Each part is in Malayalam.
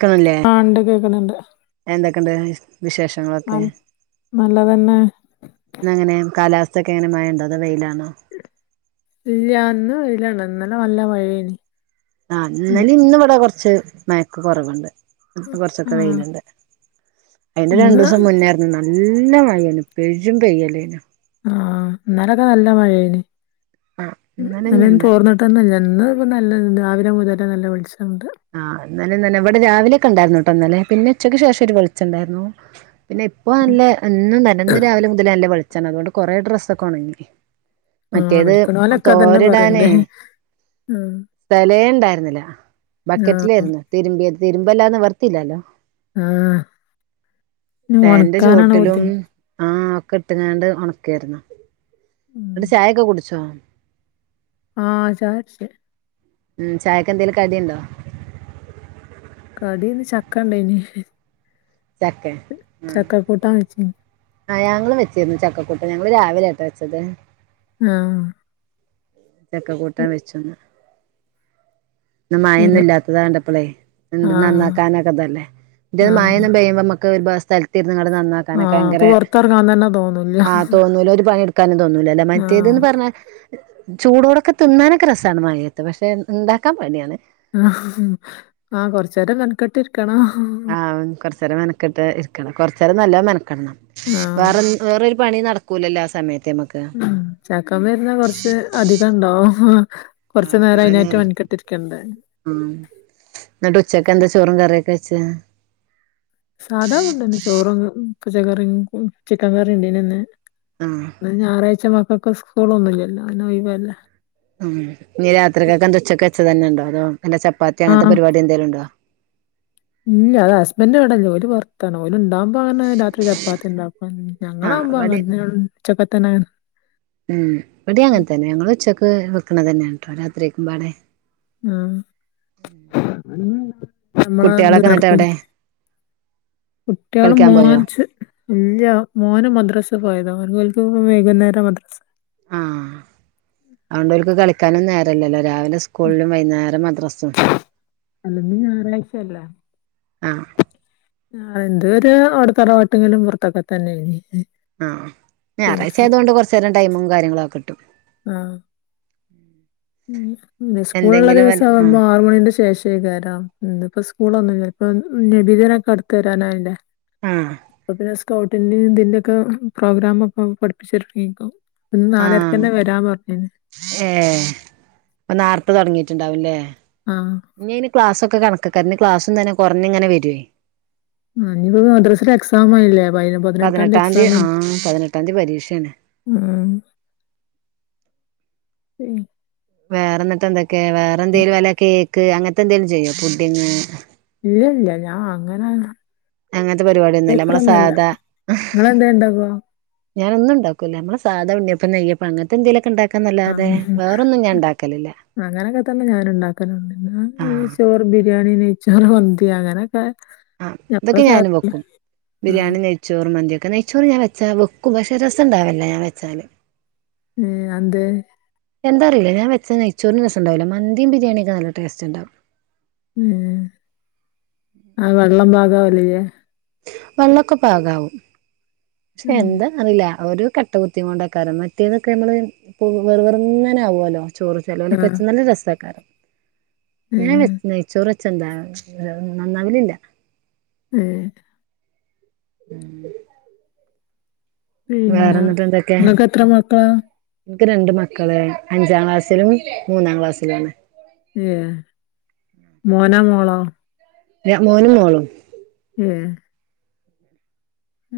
ക്കണില്ലേ ആഹ് ഇണ്ട് കേക്കണണ്ട് എന്തൊക്കെണ്ട് വിശേഷങ്ങള് ന നല്ലതന്നെ ഇന്നങ്ങെനെ കാലാവസ്ഥയൊക്കെ എങ്ങനെ മഴ ഉണ്ടോ അതോ വെയിലാണോ ഇല്ല ഇന്ന് വെയിലാണ് ഇന്നലെ നല്ല മഴയയ്നിം ആഹ് ഇന്നലേം ഇന്നും ഇവിടെ കൊറച്ച് മഴക്ക് കൊറവുണ്ട് ഇപ്പം ആ കൊറച്ചൊക്കെ വെയിലുണ്ട് അയ്ന്റെ ഇന്ന് രണ്ടുസം മുന്നേ നല്ല മഴയാണ് പെരും പെയ്യലേനു ആഹ് ഇന്നലൊക്കെ നല്ല മഴേനിം ആഹ് ഇന്നലെന്നും ഇന്നലെന്നുല്ല തോർന്നിട്ട് ട്ടൊന്നുല്ല ഇന്ന് നല്ല രാവിലെ മുതലേ നല്ല വെളിച്ചണ്ട് ആഹ് ഇന്നലെ തന്നെ ഇവിടെ രാവിലെയൊക്കെ ഉണ്ടായിരുന്നു കേട്ടോ ഇന്നലെ പിന്നെ ഉച്ചക്ക് ശേഷം ഒരു വെളിച്ചണ്ടായിരുന്നു പിന്നെ ഇപ്പൊ നല്ലെ ഇന്നും നല്ലെ രാവിലെ മുതലേ നല്ല വെളിച്ചാണ് അതുകൊണ്ട് കൊറെ ഡ്രസ്സ് ഒക്കെ ഒണങ്ങി ആ മറ്റേത് വിളിക്കണോലൊക്കെ അതന്നെ പറയണ്ട് തോരടാനെയ് ഉം സ്ഥലേ ഇണ്ടായിരുന്നില്ല ആ ബക്കറ്റിലായിരുന്നു തിരുമ്പിയത് തിരുമ്പല്ലാതെ നിവർത്തിയില്ലാല്ലോ ആ ഇനി ഫാന്റെ ഒണക്കാനാണ് ചോട്ടിലും ബുദ്ധിമുട്ട് ആഹ് ഒക്കെ ഇട്ട്ങ്ങാണ്ട് ഒണക്കാരുന്നു ഉം എന്നിട്ട് ചായൊക്കെ കുടിച്ചോ? ആഹ് ചായകുടിച്ചു ഉം ചായക്കെന്തേലും കടിയുണ്ടോ? കടി ഇന്ന് ചക്ക ഇണ്ടായിനിം ചക്കെ ആഹ് ചക്ക കൂട്ടാൻ വെച്ചീനിം ആഹ് ഞങ്ങളും വെച്ചിരുന്നു ചക്കകൂട്ടാൻ ഞങ്ങള് രാവിലെ ആട്ടോ വെച്ചത് ആഹ് ചക്ക കൂട്ടാൻ വെച്ചു ഇന്ന് ഇ മഴൊന്നും ഇല്ലാത്തത് കണ്ടപ്പളെ ആ എന്ത് ആ നന്നാക്കാനൊക്കെതല്ലേ ഇത് മഴൊന്നും പെയ്യുമ്പോ നമ്മക്ക് ഒരു സ്ഥലത്ത് ഇരുന്ന്‌ങ്ങാണ്ട്‌ നന്നാ ആ ആ ക്കാനൊക്കെ ഇപ്പൊ ഭയങ്കര പൊറത്തെറങ്ങാൻ തന്നെ തോന്നൂല്ല ആഹ് തോന്നൂല ഒരു പണിയെടുക്കാനും തോന്നൂല അല്ല ആ മറ്റേതന്ന് പറഞ്ഞാ ചൂടോടൊക്കെ തിന്നാനൊക്കെ രസാണ് മഴേത്ത് പക്ഷെ ഇണ്ടാക്കാൻ പണിയാണ് ആഹ് കൊറച്ചേരം മെനകെട്ടിരിക്കണം ആഹ് കൊറച്ചേരം മെനക്കെട്ട് ഇരിക്കണം കൊറച്ചേരം നല്ലോം മെനക്കെടണം ആഹ് വേറെ വേറൊരു പണിയും നടക്കൂല്ലല്ലോ ആ സമയത്ത് നമ്മക്ക് ആ ചക്കമ്മെ ഇരുന്ന കൊറച്ച് അധികം ഇണ്ടാവും കൊറച്ചു നേരം അയ്നായിട്ട് മെനക്കെട്ടിരിക്കണ്ടെ ആ ന്നിട്ട് ഉച്ചക്ക്‌ എന്താ ചോറും കറിയൊക്കെ വെച്ചത് സാധാ ഫുഡ്ന്നെ ചോറും പച്ചക്കറിയും ചിക്കൻ കറിയും ഉണ്ടെയ്നിം ഇന്ന് ആഹ് ഇന്ന് ഞായറാഴ്ച മക്കക്ക് സ്കൂളൊന്നും ഇല്ലല്ലോ ഇന്ന് ഒഴിവല്ലേ ഉം ഇനി രാത്രിക്കൊക്കെന്ത ഉച്ചക്ക് വെച്ചതെന്നെ ഉണ്ടോ അതോ എന്താ ചപ്പാത്തി അങ്ങനത്തെ ആഹ് പരിപാടി എന്തേലുണ്ടോ ഇല്ല അത് ഹസ്ബൻഡ് ഇവിടെല്ല ഓല് പൊറത്താണ് ഓല് ഇണ്ടാ വുമ്പങ്ങനെ രാത്രി ചപ്പാത്തി ഇണ്ടാക്കും ആഹ് ഞങ്ങളാവുമ്പോ ഇവടേം അങ്ങനെന്നെ ഉച്ചക്കത്തന്നെ ഉം ഇവിടെ അങ്ങനെ തന്നെ ഞങ്ങൾ ഉച്ചയ്ക്ക് വെക്കണ തന്നെയാ കേട്ടോ രാത്രിക്കുമ്പാടെ ആ നമ്മളാ എന്ത് കുട്ടികളൊക്കെ എന്നിട്ട് നടപ്പില്ല എവിടെ കുട്ടികള് കളിക്കാൻ പോയോ മോർച്ച് ഇല്ല മോന് മദ്രാസ് പോയതോ അവപോലക്ക് വൈകുന്നേരം മദ്രാസ് ആഹ അതുകൊണ്ടൊക്ക് കള കാനും നേരല്ലല്ലോ രാവിലെ സ്കൂളിലും വൈകുന്നേരം മദ്രാസും അല്ല നീ ഞായറാഴ്ചയല്ല ആ ആ എന്ത ഒരു അവിടുത്തെറ പട്ടെങ്കിലും പുറത്തൊക്കെ തന്നെയ ആഹ് ഞായറാഴ്ച ആയതുകൊണ്ട് കുറച്ചു നേരം ടൈമും കാര്യങ്ങളൊക്കെ കിട്ടും ആഹ ഉ പിെ സ്കൂള ഉുള്ള എന്തെങ്കിലും വല്ല ദിവസം ആഹ് ആവുമ്പോ ആറുമണിന്റെ ശേഷം ശകരം ഇപ്പ സ്കൂളൊന്നും ചിലപ്പോ നബിതനൊക്കെ അടുത്ത് തരാനായില്ലേ ആഹ അപ്പൊ പിന്നെ സ്കൗട്ടി ഇതിന്റെയൊക്കെ പ്രോഗ്രാമ ഒക്കെ പഠിപ്പിച്ചിരിക്കും ഒന്ന് നാലരക്ക് തന്നെ വരാൻ പറഞ്ഞന് ഏർ അപ്പൊ നോർത്ത് തുടങ്ങിട്ടുണ്ടാവുംല്ലേ ആഹ് ഇനി ഇന് ക്ലാസ്സൊക്കെ കണക്കാര ക്ലാസ തന്നെ കുറഞങ്ങനെ വവേ ആനിയിപ്പോ മദ്രസൽ എക്സാം ആയില്ലേ പതിനെട്ടാംതി പതിനെട്ടാം എക്സാം തീയതി ആ പതിനെട്ടാം തീയതി പരീക്ഷയാണ് ആഹ ശരി [unintelligible] വേറെ എന്നിട്ട് എന്തൊക്കെയ വേറെ എന്തേലും അല്ല കേക്ക് അങ്ങനത്തെ എന്തെേലും ചെയ്യോ പുഡിങ് ഇല്ല ഇല്ല ഞാൻ അങ്ങനെ അങ്ങനത്തെ പരിപാടിയൊന്നുംല്ല നമ്മളെ ബേക്കറൊന്നല്ല സാധാ നിങ്ങളെന്തേ ഇണ്ടാക്കോ ഞാനൻ ഒന്ന ഉണ്ടാക്കൂല്ല നമ്മ സാധാണഉണ്ണിയപ്പ നെയ്യപ്പം അപ്പ അങ്ങനത്തെ എന്തേലൊക്കെണ്ടാക്കൻന്നല്ലാതെ വേറൊന്നുംഞാൻ ഉണ്ടാക്കലില്ല അങ്ങനെയൊക്കെ തന്നെ ഞാനൻ ഉണ്ടാക്കാനണ്ട് ഇന്ന് ഈ ആഹ് ചോറ് ബിരിയാണി നെയ്ച്ചോറ് മന്തി അങ്ങനെ മ [unintelligible] ആ ഇതൊക്കെ ഞാനും വെക്കും ആഹ് ബിരിയാണി ചോറ് മന്തിൊക്കെ നെയ്ച്ചോറ് ഞാ വച്ചാ വെക്കും പക്ഷെ രസംണ്ടാവില്ല ഞാൻ വെച്ചാൽ ഉ അന്തേ എന്താറിയില്ല ഞൻ വെച്ച നച്ചോന് രസ ഉണ്ടാവില്ല മീയും ബരിയാണിയൊെ നല്ല ടസ്റ്റ് ഉണ്ടാവും ഉം ആ വെള്ളം പാഗാവലേ വെള്ളമൊക്കെ പാകവും പക്ഷെ എന്താ അറില്ല ഒരു ക കട്ട കുത്തി കൊണ്ടക്കാര മറ്റേതൊക്കെ നമ്മള് വെറുവെറുന്നനെ ആകുമല്ലോ ചോറ് ചിലോൽവെച്ച ആഹ് നല്ല രസക്കാരം ഞാൻ ഏഹ് വെച്ച നെയ്ചോർ വെച്ചെന്താ നന്നാവലില്ല ഏ [inaudible] വേറെ പിന്നെ എന്നിട്ട് എന്തൊക്കെ ഇങ്ങൾക്കത്ര മക്കള എനിക്ക് രണ്ട് മക്കള് അഞ്ചാം ക്ലാസ്സിലും മൂന്നാം ക്ലാസ്സിലും ഏ മോന മോളോ മോനും മോളും ഉം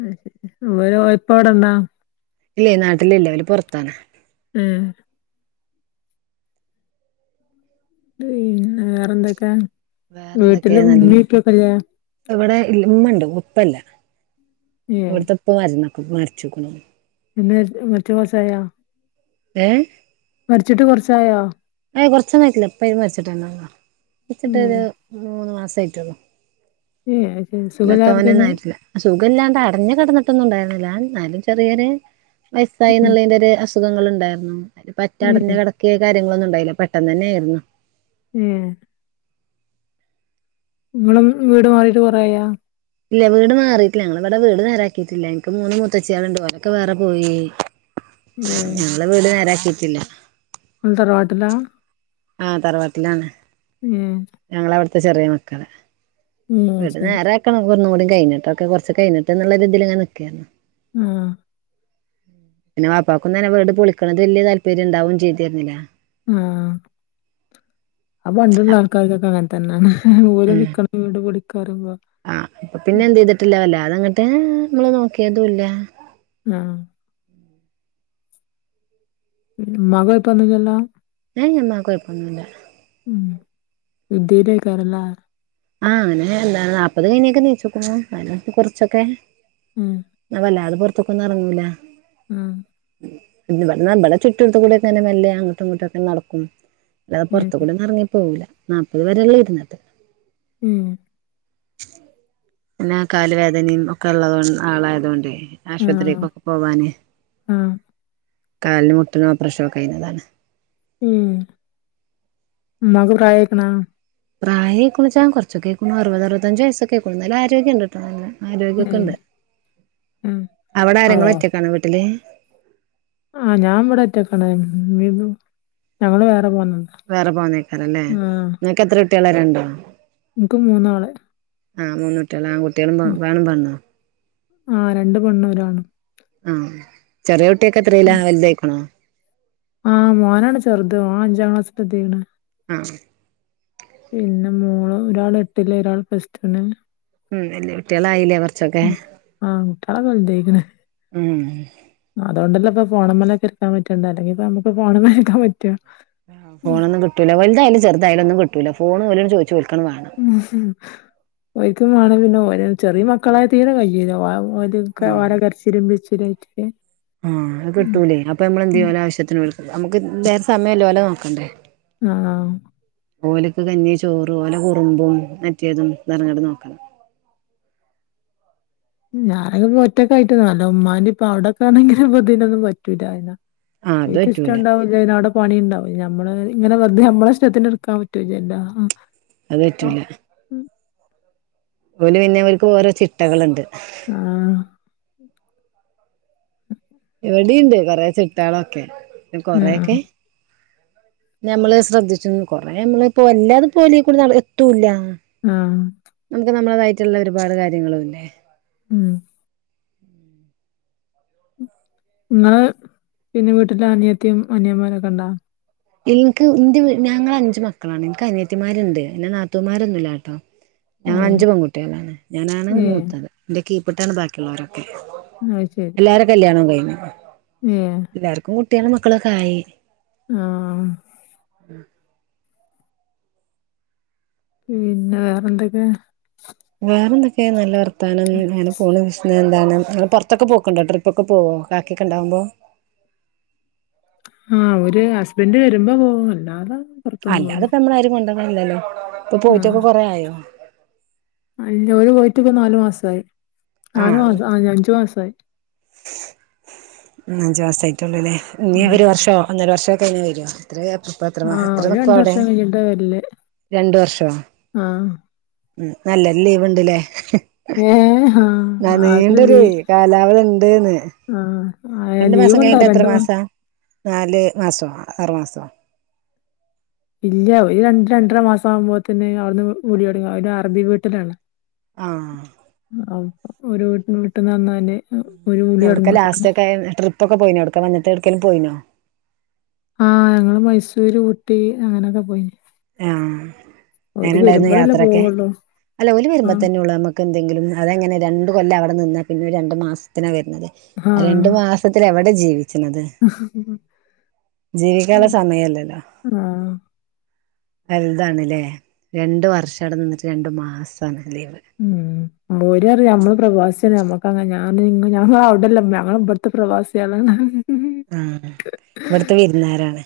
അ ശരി ഇവരെ ഉപ്പ ഇവിടെണ്ടോ ഇല്ലേ നാട്ടിലില്ലേ അവര് പുറത്താണ് ഉം വേറെ എന്തൊക്കാ വീട്ടില് വേറെന്തൊക്കെയാ നല്ല ഉമ്മി ഉപ്പെക്കല്ലെ ഇവിടെ ഉമ്മണ്ട് ഉപ്പല്ല ഏഹ് ഇവിടത്തെ ഉപ്പ മരിച്ക്നു പിന്നെ മറ്റെ പാസ്സായോ ഏഹ് മരിച്ചിട്ട് കുറച്ചായോ ഏ കുറച്ചന്നും ആയിട്ടില്ല ഇപ്പ മരിച്ചിട്ട്ന്നെ ഉള്ളു ഏഹ് മരിച്ചിട്ടരു മൂന്ന് മാസആയിറ്റ്ള്ളു ഏഹ് ഹിൻസ് ഇല്ല തോനന്നായിട്ടില്ല സുഖം ഇല്ലാണ്ട് അടഞ്ഞു കിടന്നിട്ടൊന്നുണ്ടാരുന്നില്ല എന്നാലും ചെറിയൊരു വയസ്സായി ഏഹ് എന്നുള്ളതിന്റെ ഒര് അസ് അസുഖങ്ങൾ ഉണ്ടായിരുന്നു ഏഹ് പറ്റടഞ്ഞു കിടക്ക കാര്യങ്ങളൊന്നും ഉണ്ടായില്ല പെട്ടെന്ന് തന്നെ ആയിരുന്നു ഉം നിങ്ങള് വീട് മാറിട്ട് കുറയായോ ഇല്ല വീട് മാറിയിട്ടില്ല ഞങ്ങള് ഇവിടെ വീട് നേരാക്കിയിട്ടില്ല എനിക്ക് മൂന്ന് മുത്തച്ചിയളുണ്ട് ഓലൊക്കെ വേറെ പോയി ഏഹ് ഞങ്ങളെ വീട് നേരാക്കിട്ടില്ല തറവാട്ടിലാ ആഹ് തറവാട്ടിലാണ് ഏഹ് ഞങ്ങള അവിടുത്തെ ചെറിയ മക്കള് ഏഹ് വിട് അയ്ശെരി നേരെ ആക്കണം ഉന്ന് കൂടി കഴിഞ്ഞട്ടൊക്കെ കൊറച്ച് കയിഞ്ഞിട്ട് എന്നുള്ള രീതിയിൽ ഇങ്ങനെ നിക്കേന്നു ആഹ് പിന്നെ വാപ്പാക്കൊന്നും വീട് പൊളിക്കുന്നത് വലിയ താല്പര്യം ഉണ്ടാവു ചെയ്തിരുന്നില്ല ആഹ് ആഹ് പണ്ടുള്ള ആൾക്കാർക്കൊക്കെ അങ്ങനെ തന്നെയാണ് ഓല് ഉം നിക്ക്ണ വീട് പൊളിക്കാറിമ്പൊ ആഹ് അപ്പൊ പിന്നെ എന്ത് ചെയ്തിട്ടില്ല വല്ലാതെങ്ങട്ട് നമ്മള് നോക്കിയതുല്ല ആഹ് ഉമ്മാക്ക് കുയപ്പൊന്നും ഇല്ലല്ലോ ഏയ് ഉമ്മാക് കുയപ്പന്നുല്ല ഉം ഇദ്ദേലേക്കരംലെ ആഹ് അങ്ങനെ എന്താ നാൽപ്പത് കയിഞെക്കെ നീച്ച്കുന്നു ന്നാലുംപ്പൊ കുറച്ചൊക്കെ ഉം വല്ലാതെ പുറത്തൊക്കൊന്നും എറങ്ങൂല ആഹ് പിന്ന ഇവിടെ ചുട്ടുടുത്തുകൂടെങ്ങനെ മെല്ലെ അങ്ങോട്ടും ഇങ്ങോട്ടുക്കെ നടക്കും അല്ലാതെ ഏഹ് പുറത്ത് കൂടെ ഒന്നു ഇറങ്ങി പോകൂല്ല നാപ്പത് വരെയുള്ളു ഇരുന്നത് ഉം പിന്നെ കാല് വേദനയും ഒക്കെ ഉള്ള ആളായതോണ്ട് ആഹ് ആശുപത്രിക്കൊക്കെ പോവാന് ആഹ് കാലിന് മുട്ടിന് ഓപ്പറേഷനൊക്കെ കഴിഞ്ഞതാണ് ഉം ഉമ്മാക് പ്രായായ്ക്ക്ണോ പ്രായെക്കുണുച്ച കുറച്ചൊകേക്കണു അുപത്റുപത്തഞ്ച് വയസക്കെക്കുണു എന്നാലും ആരോഗ്യണ്ട് താനെ ആരോഗ്യക്കെ ഏഹ് ഉണ്ട് ഏഹ് അവിടെ ആരെങ്ങും ആവോ വറ്റേക്കണോ വീട്ടില് ആഹ് ഞാൻ ഇവിടെ ഒറ്റക്കാണേ ഞങ്ങള് വേറെ പോന്ന് വേറെ പോകുന്നേക്കാരല്ലേ ഇങ്ങക്ക് എത്ര കുട്ടികള രണ്ടോ ഇൻക്ക് മൂന്നാൾ ആഹ് മൂന്നൂട്ടികൾ ആൺകുട്ടികൾ വേണും പെണ്ണും ആഹ് രണ്ട് പെണ്ണും ഒരാണും ആഹ് ചെറിയൊട്ടിയൊക്കെ എത്രല്ല ഉം വലുതായിക്കണോ ആഹ് മോനാണ് ചെറുത് ഓൻ അഞ്ചാം ക്ലാസ്സിൽ എത്തിക്കണ് ആഹ് പിന്നെ മോൾ ഒരാൾ എട്ടില് ഒരാൾ പ്ലസ് ടുന് ഉം വല്യകുട്ടികൾ ആയില്ലേ അവർ ഉം ആണ്കുട്ടികള വലുതായിക്ക്ണ് ഉം അതോണ്ടല്ല ഇപ്പോ ഫോണമ്മല് ഒക്കെ ഇര്ക്കാൻ പറ്റണ്ടെ അല്ലങ്കി ഇപ്പോ നമുക്ക് ഫോണമ്മ ഇരിക്കാൻ പറ്റോ അഹ് ഫോണെന്നും കിട്ടൂല വലുതായാലും ചെറുതായാലൊന്നും കിട്ടൂല്ല ഫോൺ ഓല് ചോയിച്ച് ഓൽക്കണ വാണം ഉം ഒയിക്കുമാണം പിന്നെ ഓ ചെറിയ മക്കളായ തീരെ [unintelligible] [unintelligible] ഉം വട കരച്ചിലും പിടിച്ചാലും ആയിട്ടില്ലേ ആഹ് അത് കിട്ടൂലേ അപ്പൊ നമ്മളെന്ത് ചെയ്യും ആവശ്യത്തിന് നമുക്ക് വേറെ സമയമല്ലോഓലോ നോക്കണ്ടേ അഹ് ഓലക്ക് കഞ്ഞി ചോറ് ഓലെ കുറുമ്പും മറ്റേതും നിറങ്ങട്ട് നോക്ക ഞാനക്കൊ ഒറ്റക്കയിട്ട്ന്നല്ലോ ഉമ്മാന്റെ ഇപ്പൊ അവിടൊക്കെ ആണെങ്കി ഇതിനൊന്നും പറ്റൊല ആഹ് അത് എനിക്ക് ഇഷ്ട പറ്റൂല ഉണ്ടാവ ന അവിടെ പണി ഉണ്ടാവും ഞമ്മള് ഇങ്ങനെ വെറുതെ നമ്മള ഇഷ്ടത്തിന് എറക്കാൻ പറ്റോലാലോ അത് പറ്റൂല്ല ഓല് പിന്നെ ഓല്ക്ക് ഓരോ ചിട്ടകളുണ്ട് അഹ് ഇവിടിണ്ട് കൊറെേ ചിട്ടളൊക്കെ കൊറൊക്കെ ആഹ് ഞമ്മള് ശ്രദ്ധിച്ചു കൊറെേ നമ്മള് ഇപ്പോ എല്ലാര്ക്കും ഒരേ പോലെ ഉഹ് എത്തൂല അഹ് നമുക്ക് നമ്മളതായിട്ടുള്ള ഒരുപാട് കാര്യങ്ങളുല്ലേ ഉം നിങ്ങള് പിന്നെ വീട്ടില് അനിയത്തിയും അനിയമാരോക്കെ ഉണ്ടാ എനിക്ക് എന്റെ ഞങ്ങൾ അഞ്ചച് മക്കളാണ് എനിക്ക് അനിയേത്തിമാരുണ്ട് എന്റെ നാത്തൂമാരൊന്നുംല്ലാട്ട ആഹ് ഞാൻ ഏഹ് അഞ്ചു പെകുട്ടികളാണ് ഞാനാണ് ഏഹ് മൂത്തത് എന്റെറെ കീപ്പട്ടാണ് ബാക്കിയുള്ളവരൊക്കെ അയ്ശരി എല്ലാരും കല്യാണം കഴിഞ്ഞു. ഏയെ എല്ലാർക്കും കുട്ടികളും മക്കളൊക്കയി. അഹ് പിന്നെ വേറെ എന്തൊക്കെ വേറെന്തൊക്കെ നല്ല വർത്താനം അങ്ങനെ പോണ് പിന്ന എന്താണ് നിങ്ങൾ പുറത്തൊക്കെ പോക്കണ്ടോ ട്രിപ്പ്ക്കെ പോവോ ക്കാക്കിയൊകെ ഉണ്ടാവുമ്പോ അഹ് ഒരു ഹസ്ബൻഡ് വരുമ്പോ പോകു അല്ലാതെ പുറത്തൊന്നും അല്ല പോവൂല അതിപ്പോ നമ്മൾ ആരും കൊണ്ട ഇല്ലല്ലോ ഇപ്പൊ ആഹ് പോയിട്ടൊക്കെ കൊറേ ആയോ ഓര് പോയിട്ടിപോനാലു മാസായി നാലു ആഹ് മാസം ആ അഞ്ചു മാസ ആയി. അഞ്ചു മാസ ആയിട്ടാള്ളൂ ല്ലേ ഇനീ ഉം ഒരു വർഷോ ഒന്നര വർഷോക്കെ കഴിഞ്ഞ വരോ. [unintelligible] ആഹ് എത്ര ഓര് നിക്കു രണ്ട് അവിടെ വർഷം കഴിഞ്ഞിട്ടാ വരല് രണ്ട് വർഷോ? ആഹ് ഉം നല്ല ലീവ് ഉണ്ട്ല്ലേ? ഏ ഹഹ നാ നീണ്ടൊര് കാലാവധി ഉണ്ട്ന്ന്. ആ ആയാ രണ്ടു മാസം ലീവ് ണ്ടാവും കഴിഞ്ഞിട്ട് എത്ര രണ്ട് മാസം. മാസാ നാല് മാസോ ആറു മാസോ? ഇല്ല ഒരു രണ്ട് രണ്ടര മാസം ആവുമ്പോ തിന് അവിട്ന്ന് വിളി തൊടങ്ങും ഒരു അറബി വീട്ടിലാണ്. ആഹ് [unintelligible] എവ്ട്ക്ക ലാസ്റ്റ് തൊടങ്ങും ഒക്കെ ട്രിപ്പ് ഒക്കെ പോയിനോ എവിട്ക്ക വന്നിട്ട് എടുക്കേലും പോയിനോ? ആഹ് ഞങ്ങള് മൈസൂര് ഊട്ടി അങ്ങനെയൊക്കെ പോയിന്. ആഹ ഓര് എങ്ങനണ്ടായിരുന്നു വരുമ്പളല്ലേ യാത്രൊക്കെ പോവുള്ളൂ അല്ല ഓല് വരുമ്പോ ആഹ് തന്നെ ഉള്ളു നമുക്ക്. എന്തെങ്കിലും അതെങ്ങനെ രണ്ട് കൊല്ലം അവിടെ നിന്നാ പിന്നെ രണ്ടു മാസത്തിനാണ് വരുന്നത് രണ്ട് ആഹ് മാസ [unintelligible] എവിടെ ജീവിക്ക്ണത് ജീവിക്കാള്ള സമയല്ല ലോ. ആഹ് എന്താണ്ലേ രണ്ട് വർഷവ്ടെ നിന്നിട്ട് രണ്ടു മാസാണ് ലീവ്. മ്. മോരറിം അമ്മള് പ്രവാസ്യാല്ലേ ഞമ്മക്കങ്ങനെ ഞാൻ ഞങ്ങ അവിടെല്ല ഇമ്മേ ഞങ്ങ ഇവിട്ത്തെ പ്രവാസ്യാണ്. ആഹ്. ഇവ്ട്ത്തെ വിര്ന്നാരാണ്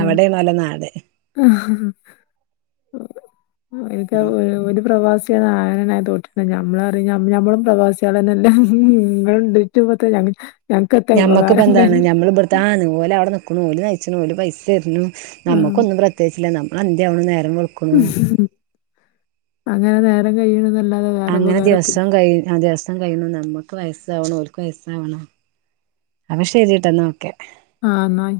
അവിടെണലോ നാട്. ഹ് ഹ് ഹ്. [unintelligible] [unintelligible] ഞമ്മളറിം ഞമ്മളും പ്രവാസ്യളന്നെല്ലേ [unintelligible] മ്മക്കിപ്പ എന്താണ് നമ്മള് എതാന്ന് ഓല അവ്ടെ നിക്ക്ണു ഓല് നയിച്ണു ഓല് പൈസര്ന്നു ആഹ് നമുക്കൊന്നും പ്രത്യേകിച്ചില്ല ന അന്ത്യാവ്ണ് നേരം വെൾ അങ്ങനെ നേരം കഴിയ്ണ് ന്നല്ലാതെ അങ്ങനെ ദിവസം കയ്യും ആ ദിവസ [unintelligible] നമ്മക്ക് വയസാവ്ണു ഓൽക്ക് വയസ്സാവ്ണു അപ്പൊ ശെരീട്ടോ ഇന്നാ ഓക്കെ. ആഹ് ന്നയി